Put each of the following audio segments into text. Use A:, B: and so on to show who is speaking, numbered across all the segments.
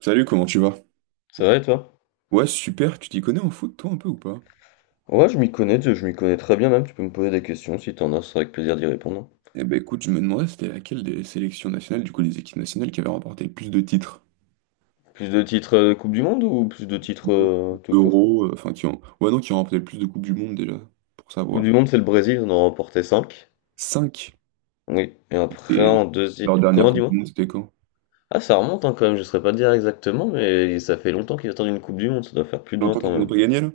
A: Salut, comment tu vas?
B: Ça va et toi?
A: Ouais, super, tu t'y connais en foot, toi, un peu ou pas?
B: Ouais, je m'y connais, je m'y connais très bien même. Tu peux me poser des questions si t'en as, c'est avec plaisir d'y répondre.
A: Eh ben écoute, je me demandais c'était laquelle des sélections nationales, du coup des équipes nationales qui avaient remporté le plus de titres.
B: Plus de titres Coupe du Monde ou plus de titres tout court?
A: Euro, enfin qui ont. Ouais non, qui ont remporté le plus de Coupes du Monde déjà, pour
B: Coupe
A: savoir.
B: du Monde, c'est le Brésil, on en a remporté 5.
A: 5.
B: Oui, et après
A: Et
B: en deuxième.
A: leur dernière
B: Comment
A: Coupe du
B: dis-moi?
A: Monde, c'était quand?
B: Ah, ça remonte hein, quand même, je saurais pas te dire exactement, mais ça fait longtemps qu'ils attendent une Coupe du Monde, ça doit faire plus de
A: Longtemps
B: 20 ans
A: qu'ils n'ont
B: même.
A: pas gagné là?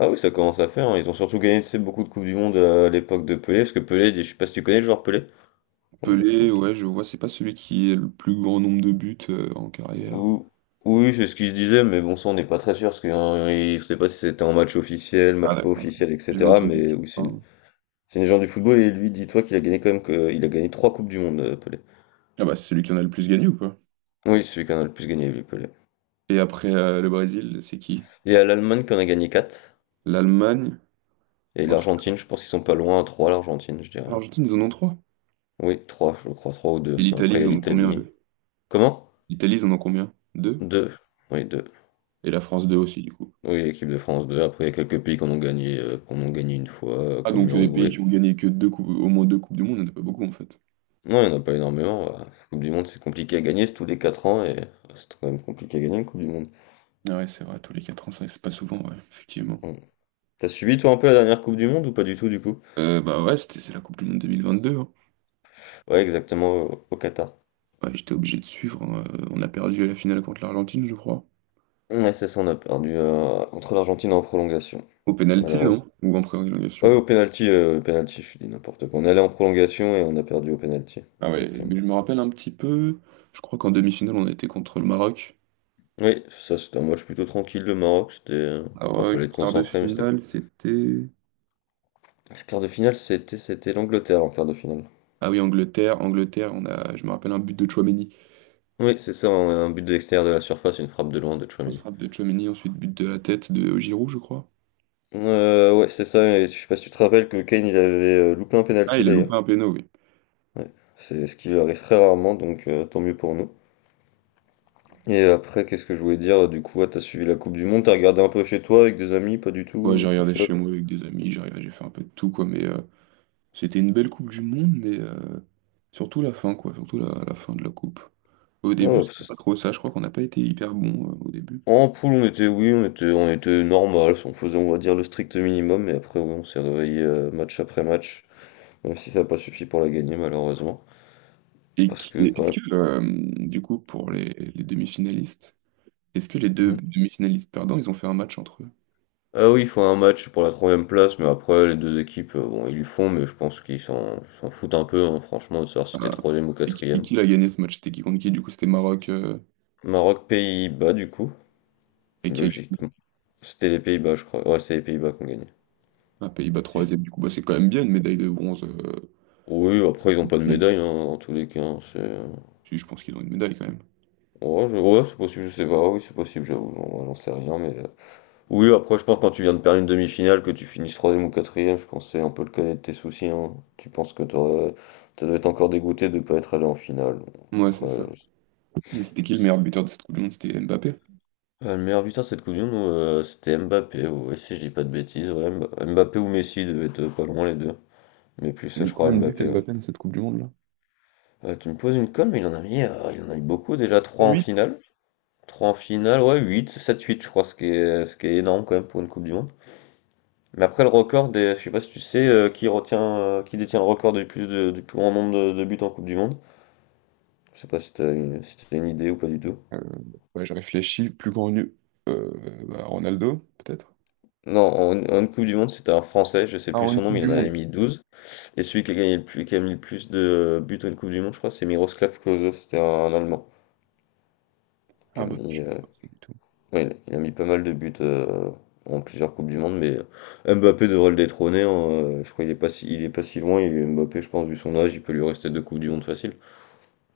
B: Ah oui, ça commence à faire, hein. Ils ont surtout gagné, tu sais, beaucoup de Coupes du Monde à l'époque de Pelé, parce que Pelé, je sais pas si tu connais le joueur Pelé. Joueur de
A: Pelé,
B: foot.
A: ouais, je vois, c'est pas celui qui est le plus grand nombre de buts en carrière.
B: Ou- Oui, c'est ce qu'il se disait, mais bon, ça on n'est pas très sûr, parce qu'il ne sait pas si c'était un match officiel,
A: Ah
B: match pas
A: d'accord.
B: officiel,
A: J'avais
B: etc.
A: entendu ce
B: Mais
A: titre,
B: oui,
A: hein.
B: c'est une légende du football, et lui, dis-toi qu'il a gagné quand même, que, il a gagné trois Coupes du Monde, Pelé.
A: Ah bah c'est celui qui en a le plus gagné ou pas?
B: Oui, c'est celui qui en a le plus gagné, lui, Pelé.
A: Et après le Brésil, c'est qui?
B: Il y a l'Allemagne qui en a gagné quatre,
A: L'Allemagne?
B: et l'Argentine, je pense qu'ils sont pas loin à trois, l'Argentine, je dirais.
A: L'Argentine, ils en ont trois.
B: Oui, trois, je crois, trois ou
A: Et
B: deux.
A: l'Italie,
B: Après, il y
A: ils
B: a
A: en ont combien,
B: l'Italie.
A: eux?
B: Comment?
A: L'Italie, ils en ont combien? Deux.
B: Deux. Oui, deux.
A: Et la France, deux aussi, du coup.
B: Oui, l'équipe de France, deux. Après, il y a quelques pays qu'on a gagné une fois,
A: Ah,
B: comme
A: donc des pays
B: l'Uruguay.
A: qui ont gagné que deux coupes, au moins deux Coupes du Monde, il n'y en a pas beaucoup, en fait.
B: Non, il y en a pas énormément. Bah, La Coupe du Monde, c'est compliqué à gagner, c'est tous les 4 ans et c'est quand même compliqué à gagner une Coupe du Monde.
A: Ah ouais, c'est vrai, tous les 4 ans, ça, c'est pas souvent, ouais, effectivement.
B: Mm. T'as suivi toi un peu la dernière Coupe du Monde ou pas du tout du coup?
A: Bah ouais, c'est la Coupe du Monde 2022, hein.
B: Ouais, exactement au Qatar.
A: Ouais, j'étais obligé de suivre, hein. On a perdu à la finale contre l'Argentine, je crois.
B: Ouais, c'est ça, on a perdu contre l'Argentine en prolongation,
A: Au pénalty, non?
B: malheureusement.
A: Ou en
B: Ouais,
A: prolongation?
B: au penalty, je dis n'importe quoi. On allait en prolongation et on a perdu au penalty.
A: Ah ouais,
B: Exactement.
A: mais je me rappelle un petit peu. Je crois qu'en demi-finale, on a été contre le Maroc.
B: Oui, ça c'était un match plutôt tranquille, le Maroc. C'était,
A: Ah
B: bon,
A: ouais,
B: fallait être
A: quart de
B: concentré, mais c'était.
A: finale, c'était.
B: Ce quart de finale, c'était l'Angleterre en quart de finale.
A: Ah oui, Angleterre, Angleterre, on a, je me rappelle un but de Tchouaméni.
B: Oui, c'est ça, un but de l'extérieur de la surface, une frappe de loin de
A: On se
B: Tchouaméni.
A: frappe de Tchouaméni, ensuite but de la tête de Giroud, je crois.
B: Ouais, c'est ça. Et je sais pas si tu te rappelles que Kane il avait loupé un
A: Ah,
B: penalty
A: il a loupé
B: d'ailleurs.
A: un péno, oui.
B: Ouais. C'est ce qui lui arrive très rarement, donc tant mieux pour nous. Et après, qu'est-ce que je voulais dire? Du coup, ouais, t'as suivi la Coupe du Monde, t'as regardé un peu chez toi avec des amis, pas du
A: Ouais,
B: tout,
A: j'ai
B: tout
A: regardé
B: seul.
A: chez moi avec des amis, j'ai regardé, j'ai fait un peu de tout, quoi. Mais c'était une belle Coupe du Monde, mais surtout la fin, quoi. Surtout la fin de la Coupe. Au
B: Ah
A: début,
B: ouais, parce que
A: c'était pas trop ça. Je crois qu'on n'a pas été hyper bon au début.
B: en poule, on était normal, on faisait, on va dire, le strict minimum, mais après, ouais, on s'est réveillé match après match, même si ça n'a pas suffi pour la gagner, malheureusement.
A: Et
B: Parce que,
A: est-ce
B: quand
A: que, du coup, pour les demi-finalistes, est-ce que les deux
B: même.
A: demi-finalistes perdants, ils ont fait un match entre eux?
B: Ah oui, il faut un match pour la troisième place, mais après les deux équipes, bon, ils le font, mais je pense qu'ils s'en foutent un peu, hein, franchement, de savoir si t'es
A: Ah.
B: troisième ou
A: Et qui,
B: quatrième.
A: qui a gagné ce match? C'était qui contre qui? Du coup, c'était Maroc.
B: Maroc, Pays-Bas, du coup,
A: Et qui a
B: logiquement. C'était les Pays-Bas, je crois. Ouais, c'est les Pays-Bas qui ont gagné.
A: un Pays-Bas
B: Si je-
A: troisième, du coup, bah, c'est quand même bien une médaille de bronze.
B: Oui, après, ils ont pas de
A: Bon,
B: médaille, hein, en tous les cas. Hein, c'est...
A: si, je pense qu'ils ont une médaille quand même.
B: Ouais, c'est possible, je sais pas. Oui, c'est possible, j'avoue. J'en sais rien, mais. Oui, après, je pense que quand tu viens de perdre une demi-finale, que tu finisses troisième ou quatrième, je pensais un peu le cas de tes soucis. Hein. Tu penses que t'aurais- tu dois être encore dégoûté de ne pas être allé en finale. Donc,
A: Ouais, c'est
B: Après,
A: ça. Et c'était qui le
B: c'est-
A: meilleur buteur de cette Coupe du Monde? C'était Mbappé.
B: Le meilleur buteur cette Coupe du Monde, c'était Mbappé, ouais, si je dis pas de bêtises. Ouais, Mbappé ou Messi devaient être pas loin les deux. Mais plus,
A: Il a
B: je
A: mis combien
B: crois,
A: de buts
B: Mbappé. Ouais.
A: Mbappé dans cette Coupe du Monde là?
B: Tu me poses une colle, mais il en a mis, il en a eu beaucoup déjà. Trois en
A: Huit.
B: finale. Trois en finale, ouais, huit, sept huit je crois, ce qui est énorme quand même pour une Coupe du Monde. Mais après, le record des, je sais pas si tu sais, qui retient, qui détient le record du plus de, du plus grand nombre de buts en Coupe du Monde. Je sais pas si t'as une, si t'as une idée ou pas du tout.
A: Euh, ouais, je réfléchis, plus connu, euh, bah, Ronaldo, peut-être?
B: Non, en Coupe du Monde, c'était un Français, je sais
A: Ah,
B: plus
A: en une
B: son nom,
A: Coupe
B: mais il
A: du
B: en avait
A: Monde.
B: mis 12. Et celui qui a gagné le plus, qui a mis le plus de buts en Coupe du Monde, je crois, c'est Miroslav Klose, c'était un Allemand. Qui a
A: Ah bah non,
B: mis,
A: je savais pas ça du tout.
B: ouais, il a mis pas mal de buts en plusieurs Coupes du Monde, mais Mbappé devrait le détrôner. Hein, je crois qu'il est pas si, il est pas si loin, et Mbappé, je pense, vu son âge, il peut lui rester deux Coupes du Monde facile.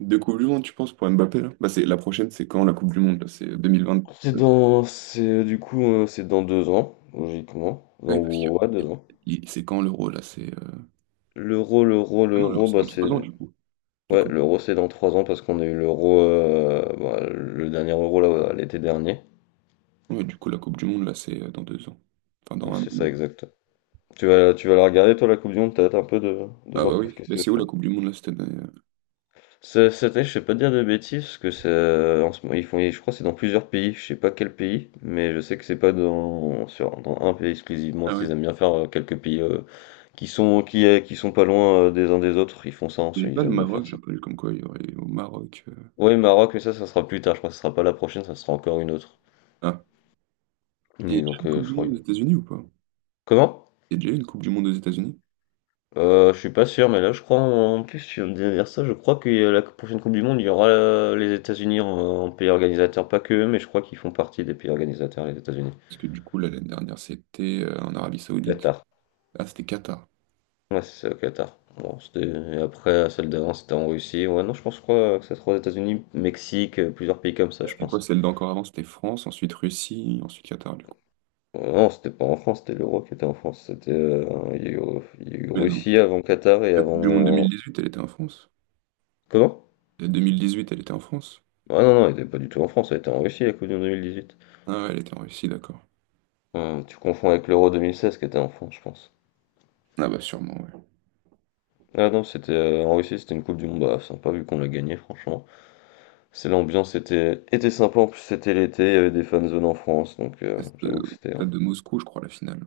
A: Deux Coupes du Monde, tu penses, pour Mbappé là? Bah, c'est, la prochaine, c'est quand la Coupe du Monde là? C'est 2020.
B: C'est du coup, c'est dans 2 ans, logiquement. Dans,
A: Oui parce que
B: ouais, 2 ans.
A: c'est quand l'Euro là? C'est. Ah non, l'Euro,
B: L'euro,
A: c'est
B: bah
A: dans 3 ans
B: c'est,
A: du coup. La
B: ouais,
A: Coupe.
B: l'euro c'est dans 3 ans parce qu'on a eu l'euro, bah, le dernier euro là, ouais, l'été dernier.
A: Ouais, du coup, la Coupe du Monde là, c'est dans 2 ans. Enfin, dans
B: Ouais,
A: un an.
B: C'est ça exact. Tu vas la regarder toi la Coupe du Monde, peut-être un peu de
A: Ah bah
B: voir qu'est-ce
A: oui,
B: que
A: mais
B: c'est.
A: c'est où la Coupe du Monde là cette année?
B: Cette année, je sais pas te dire de bêtises, parce que c'est en ce moment, ils font, je crois que c'est dans plusieurs pays, je sais pas quel pays, mais je sais que c'est pas dans un pays exclusivement,
A: Ah ouais.
B: ils aiment bien faire quelques pays Qui sont qui, eh, qui sont pas loin, des uns des autres, ils font ça, hein,
A: Il n'y a pas
B: ils
A: le
B: aiment bien
A: Maroc,
B: faire
A: j'ai
B: ça.
A: entendu comme quoi il y aurait au Maroc.
B: Oui, Maroc, mais ça sera plus tard, je crois que ça sera pas la prochaine, ça sera encore une autre.
A: Ah, il y a
B: Oui,
A: déjà une
B: donc
A: Coupe
B: je
A: du Monde
B: crois
A: aux États-Unis ou pas?
B: comment?
A: Il y a déjà eu une Coupe du Monde aux États-Unis?
B: Je suis pas sûr, mais là, je crois en en plus, tu viens de dire ça, je crois que la prochaine coupe du monde, il y aura, les États-Unis en pays organisateur, pas qu'eux, mais je crois qu'ils font partie des pays organisateurs, les États-Unis.
A: Parce que du coup, là, l'année dernière, c'était en Arabie Saoudite.
B: Qatar.
A: Ah, c'était Qatar.
B: Ouais, c'est ça, au Qatar. Bon, c'était et après, celle d'avant, c'était en Russie. Ouais, non, je pense, je crois que ça sera aux États-Unis, Mexique, plusieurs pays comme ça,
A: Ah,
B: je
A: c'était quoi
B: pense.
A: celle d'encore avant? C'était France, ensuite Russie, ensuite Qatar, du coup.
B: Non, c'était pas en France, c'était l'Euro qui était en France. C'était, il y a eu, il y a eu
A: Mais non.
B: Russie avant Qatar et
A: La Coupe du Monde
B: avant.
A: 2018, elle était en France.
B: Comment?
A: La 2018, elle était en France.
B: Ah non, non, il était pas du tout en France, elle était en Russie la Coupe du Monde 2018.
A: Ah ouais, elle était en Russie, d'accord.
B: Tu confonds avec l'Euro 2016 qui était en France, je pense.
A: Ah bah sûrement, ouais.
B: Ah non, c'était en Russie, c'était une Coupe du Monde. Bah, sympa vu qu'on l'a gagné, franchement. C'est l'ambiance était, était sympa, en plus c'était l'été, il y avait des fan zones en France, donc
A: Ah, c'était
B: j'avoue que
A: au
B: c'était. Hein.
A: stade de Moscou, je crois, la finale.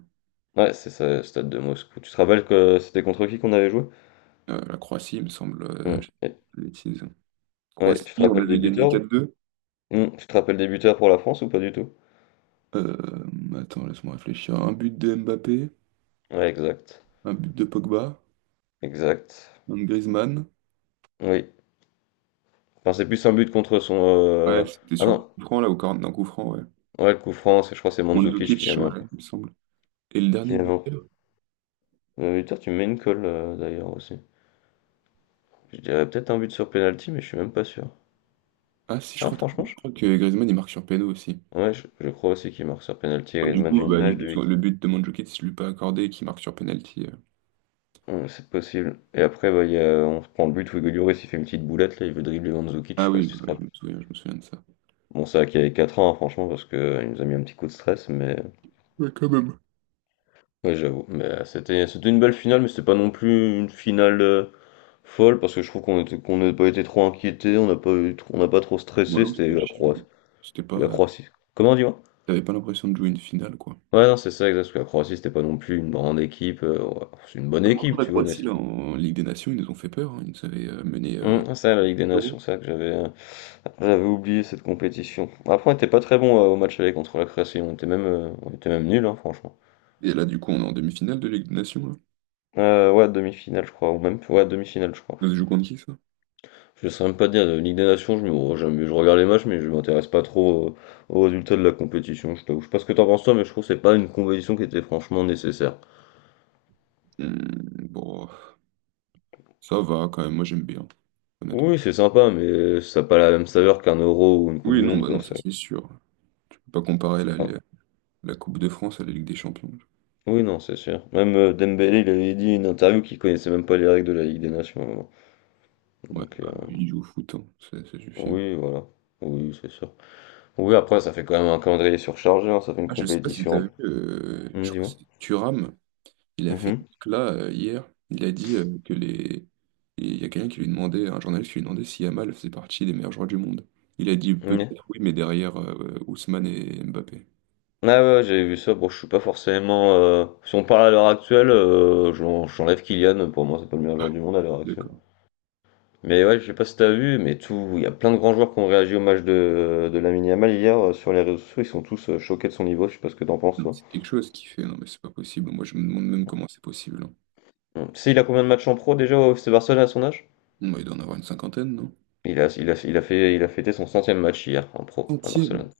B: Ouais, c'est ça, le stade de Moscou. Tu te rappelles que c'était contre qui qu'on avait joué?
A: La Croatie, il me semble,
B: Hum,
A: je dis
B: et-
A: une bêtise.
B: Ouais, tu te
A: Croatie, on
B: rappelles des
A: avait gagné
B: buteurs?
A: 4-2.
B: Tu te rappelles des buteurs pour la France ou pas du tout?
A: Attends, laisse-moi réfléchir. Un but de Mbappé,
B: Ouais, exact.
A: un but de Pogba,
B: Exact.
A: un de Griezmann.
B: Oui. Enfin, c'est plus un but contre son.
A: Ouais, c'était
B: Ah
A: sur un
B: non.
A: coup franc, là, au corner d'un coup franc, ouais.
B: Ouais, le coup franc, c'est- je crois que c'est Mandzukic qui la
A: Mandzukic,
B: met un
A: ouais,
B: peu.
A: il me semble. Et le
B: Qui
A: dernier
B: la met en-
A: buteur?
B: Putain, tu mets une colle d'ailleurs aussi. Je dirais peut-être un but sur penalty, mais je suis même pas sûr.
A: Ah si, je
B: Ah,
A: crois,
B: franchement,
A: je
B: je...
A: crois que Griezmann, il marque sur péno aussi.
B: ouais, je crois aussi qu'il marque sur penalty.
A: Comme du
B: Griezmann, j'ai
A: coup,
B: une
A: bah, du
B: image
A: coup,
B: de l'équipe.
A: le but de Mandzukic, je lui ai pas accordé, qui marque sur penalty.
B: C'est possible. Et après, on prend le but où Hugo Lloris, il fait une petite boulette, là, il veut dribbler Mandzukic, je
A: Ah
B: sais pas
A: oui,
B: si tu
A: bah,
B: te
A: ouais, je
B: rappelles.
A: me souviens, je me souviens de ça.
B: Bon, c'est vrai qu'il avait 4 ans, hein, franchement, parce que il nous a mis un petit coup de stress, mais
A: Ouais, quand même.
B: Ouais, j'avoue. Mais c'était une belle finale, mais c'était pas non plus une finale folle parce que je trouve qu'on était qu'on n'a pas été trop inquiété, on n'a pas trop
A: Ouais,
B: stressé.
A: non,
B: C'était
A: c'était
B: la
A: chill, ouais.
B: Croatie.
A: C'était
B: La
A: pas.
B: Croatie. Comment dis-moi?
A: T'avais pas l'impression de jouer une finale, quoi.
B: Ouais, non, c'est ça, exact. Parce que la Croatie, c'était pas non plus une grande équipe. Ouais, c'est une bonne
A: Pourtant,
B: équipe,
A: la
B: tu vois, mais
A: Croatie,
B: c'est
A: là, en Ligue des Nations, ils nous ont fait peur, hein. Ils nous avaient mené
B: Ça, la Ligue des
A: 0.
B: Nations, c'est ça que j'avais j'avais oublié cette compétition. Après, on était pas très bon au match aller contre la Croatie. On était même nul, franchement.
A: Et là, du coup, on est en demi-finale de Ligue des Nations, là.
B: Ouais, demi-finale, je crois, ou même ouais, demi-finale, je crois.
A: Ça se joue contre qui, ça?
B: Je sais même pas dire, de Ligue des Nations, je regarde les matchs, mais je m'intéresse pas trop aux résultats de la compétition, je t'avoue. Je sais pas ce que t'en penses toi, mais je trouve que c'est pas une compétition qui était franchement nécessaire.
A: Hmm, bon, ça va quand même, moi j'aime bien, honnêtement.
B: Oui, c'est sympa, mais ça n'a pas la même saveur qu'un Euro ou une Coupe
A: Oui,
B: du
A: non,
B: Monde,
A: bah
B: quoi.
A: non, ça
B: Ça.
A: c'est sûr. Je peux pas comparer la,
B: Enfin,
A: la, la Coupe de France à la Ligue des Champions. Ouais,
B: oui, non, c'est sûr. Même Dembélé, il avait dit une interview qu'il connaissait même pas les règles de la Ligue des Nations. À un moment.
A: bah,
B: Donc,
A: il joue au foot, hein, ça suffit.
B: oui, voilà. Oui, c'est sûr. Oui, après, ça fait quand même un calendrier surchargé, hein, ça fait une
A: Ah, je sais pas si t'as
B: compétition.
A: vu, je crois que
B: Dis-moi.
A: c'est Thuram, il a fait une décla hier, il a dit que les. Il y a quelqu'un qui lui demandait, un journaliste qui lui demandait si Yamal faisait partie des meilleurs joueurs du monde. Il a dit
B: Mhm.
A: peut-être oui, mais derrière Ousmane et Mbappé.
B: Ah ouais, j'ai vu ça. Bon, je suis pas forcément. Si on parle à l'heure actuelle, j'enlève Kylian. Pour moi, c'est pas le meilleur joueur du monde à l'heure actuelle.
A: D'accord.
B: Mais ouais, je sais pas si t'as vu, mais tout, il y a plein de grands joueurs qui ont réagi au match de Lamine Yamal hier sur les réseaux sociaux. Ils sont tous choqués de son niveau. Je sais pas ce que t'en penses,
A: Non,
B: toi.
A: c'est quelque chose qui fait. Non, mais c'est pas possible. Moi, je me demande même comment c'est possible, hein.
B: Hum. Tu sais, il a combien de matchs en pro déjà au FC Barcelone à son âge?
A: Non, il doit en avoir une cinquantaine, non?
B: Il a fait, il a fêté son centième match hier en pro à
A: Centième.
B: Barcelone.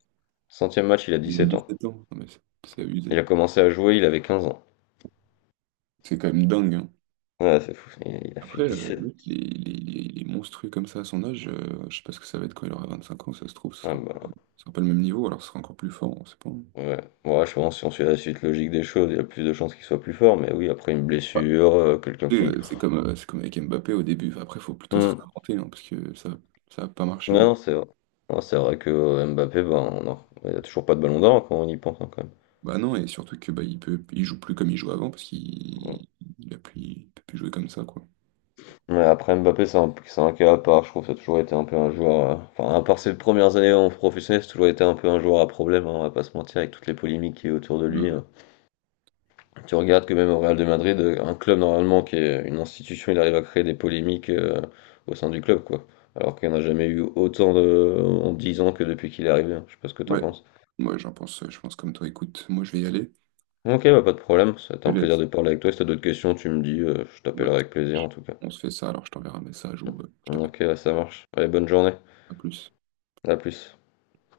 B: Centième match, il a dix
A: Il a
B: sept ans.
A: 17 ans. Non, mais c'est abusé.
B: Il a commencé à jouer, il avait 15 ans.
A: C'est quand même dingue, hein.
B: Ouais, c'est fou. Il a fait
A: Après,
B: dix
A: le
B: sept
A: mec, il est monstrueux comme ça à son âge. Je sais pas ce que ça va être quand il aura 25 ans. Ça se trouve, ce
B: Ah
A: sera,
B: bah,
A: ce sera pas le même niveau. Alors, ce sera encore plus fort. On sait pas, hein.
B: Ouais, ouais, je pense que si on suit la suite logique des choses, il y a plus de chances qu'il soit plus fort, mais oui, après une
A: Bah,
B: blessure, quelqu'un
A: tu sais,
B: qui.
A: c'est comme avec Mbappé au début. Enfin, après, il faut plutôt se
B: Hmm.
A: réinventer hein, parce que ça a pas marché au
B: Ouais,
A: bout.
B: Non, c'est vrai. Ouais, c'est vrai que Mbappé, ben, non, il n'y a toujours pas de ballon d'or hein, quand on y pense hein, quand même.
A: Bah non, et surtout que bah, il joue plus comme il jouait avant parce
B: Bon.
A: qu'il il a plus, il peut plus jouer comme ça, quoi.
B: Mais après Mbappé, c'est c'est un cas à part, je trouve que ça a toujours été un peu un joueur. Enfin, à part ses premières années en professionnel, c'est toujours été un peu un joueur à problème, hein, on va pas se mentir, avec toutes les polémiques qui est autour de lui.
A: Ouais.
B: Hein. Tu regardes que même au Real de Madrid, un club normalement qui est une institution, il arrive à créer des polémiques au sein du club, quoi. Alors qu'il n'y en a jamais eu autant de... en 10 ans que depuis qu'il est arrivé. Hein. Je sais pas ce que t'en
A: Ouais,
B: penses.
A: moi j'en pense, je pense comme toi. Écoute, moi je vais y aller.
B: Ok, bah pas de problème, ça a été
A: Je te
B: un plaisir
A: laisse.
B: de parler avec toi. Si t'as d'autres questions, tu me dis, je
A: Ouais.
B: t'appellerai avec plaisir en tout cas.
A: On se fait ça, alors je t'enverrai un message ou je t'appelle.
B: Ok, ça marche. Allez, bonne journée,
A: À plus.
B: à plus.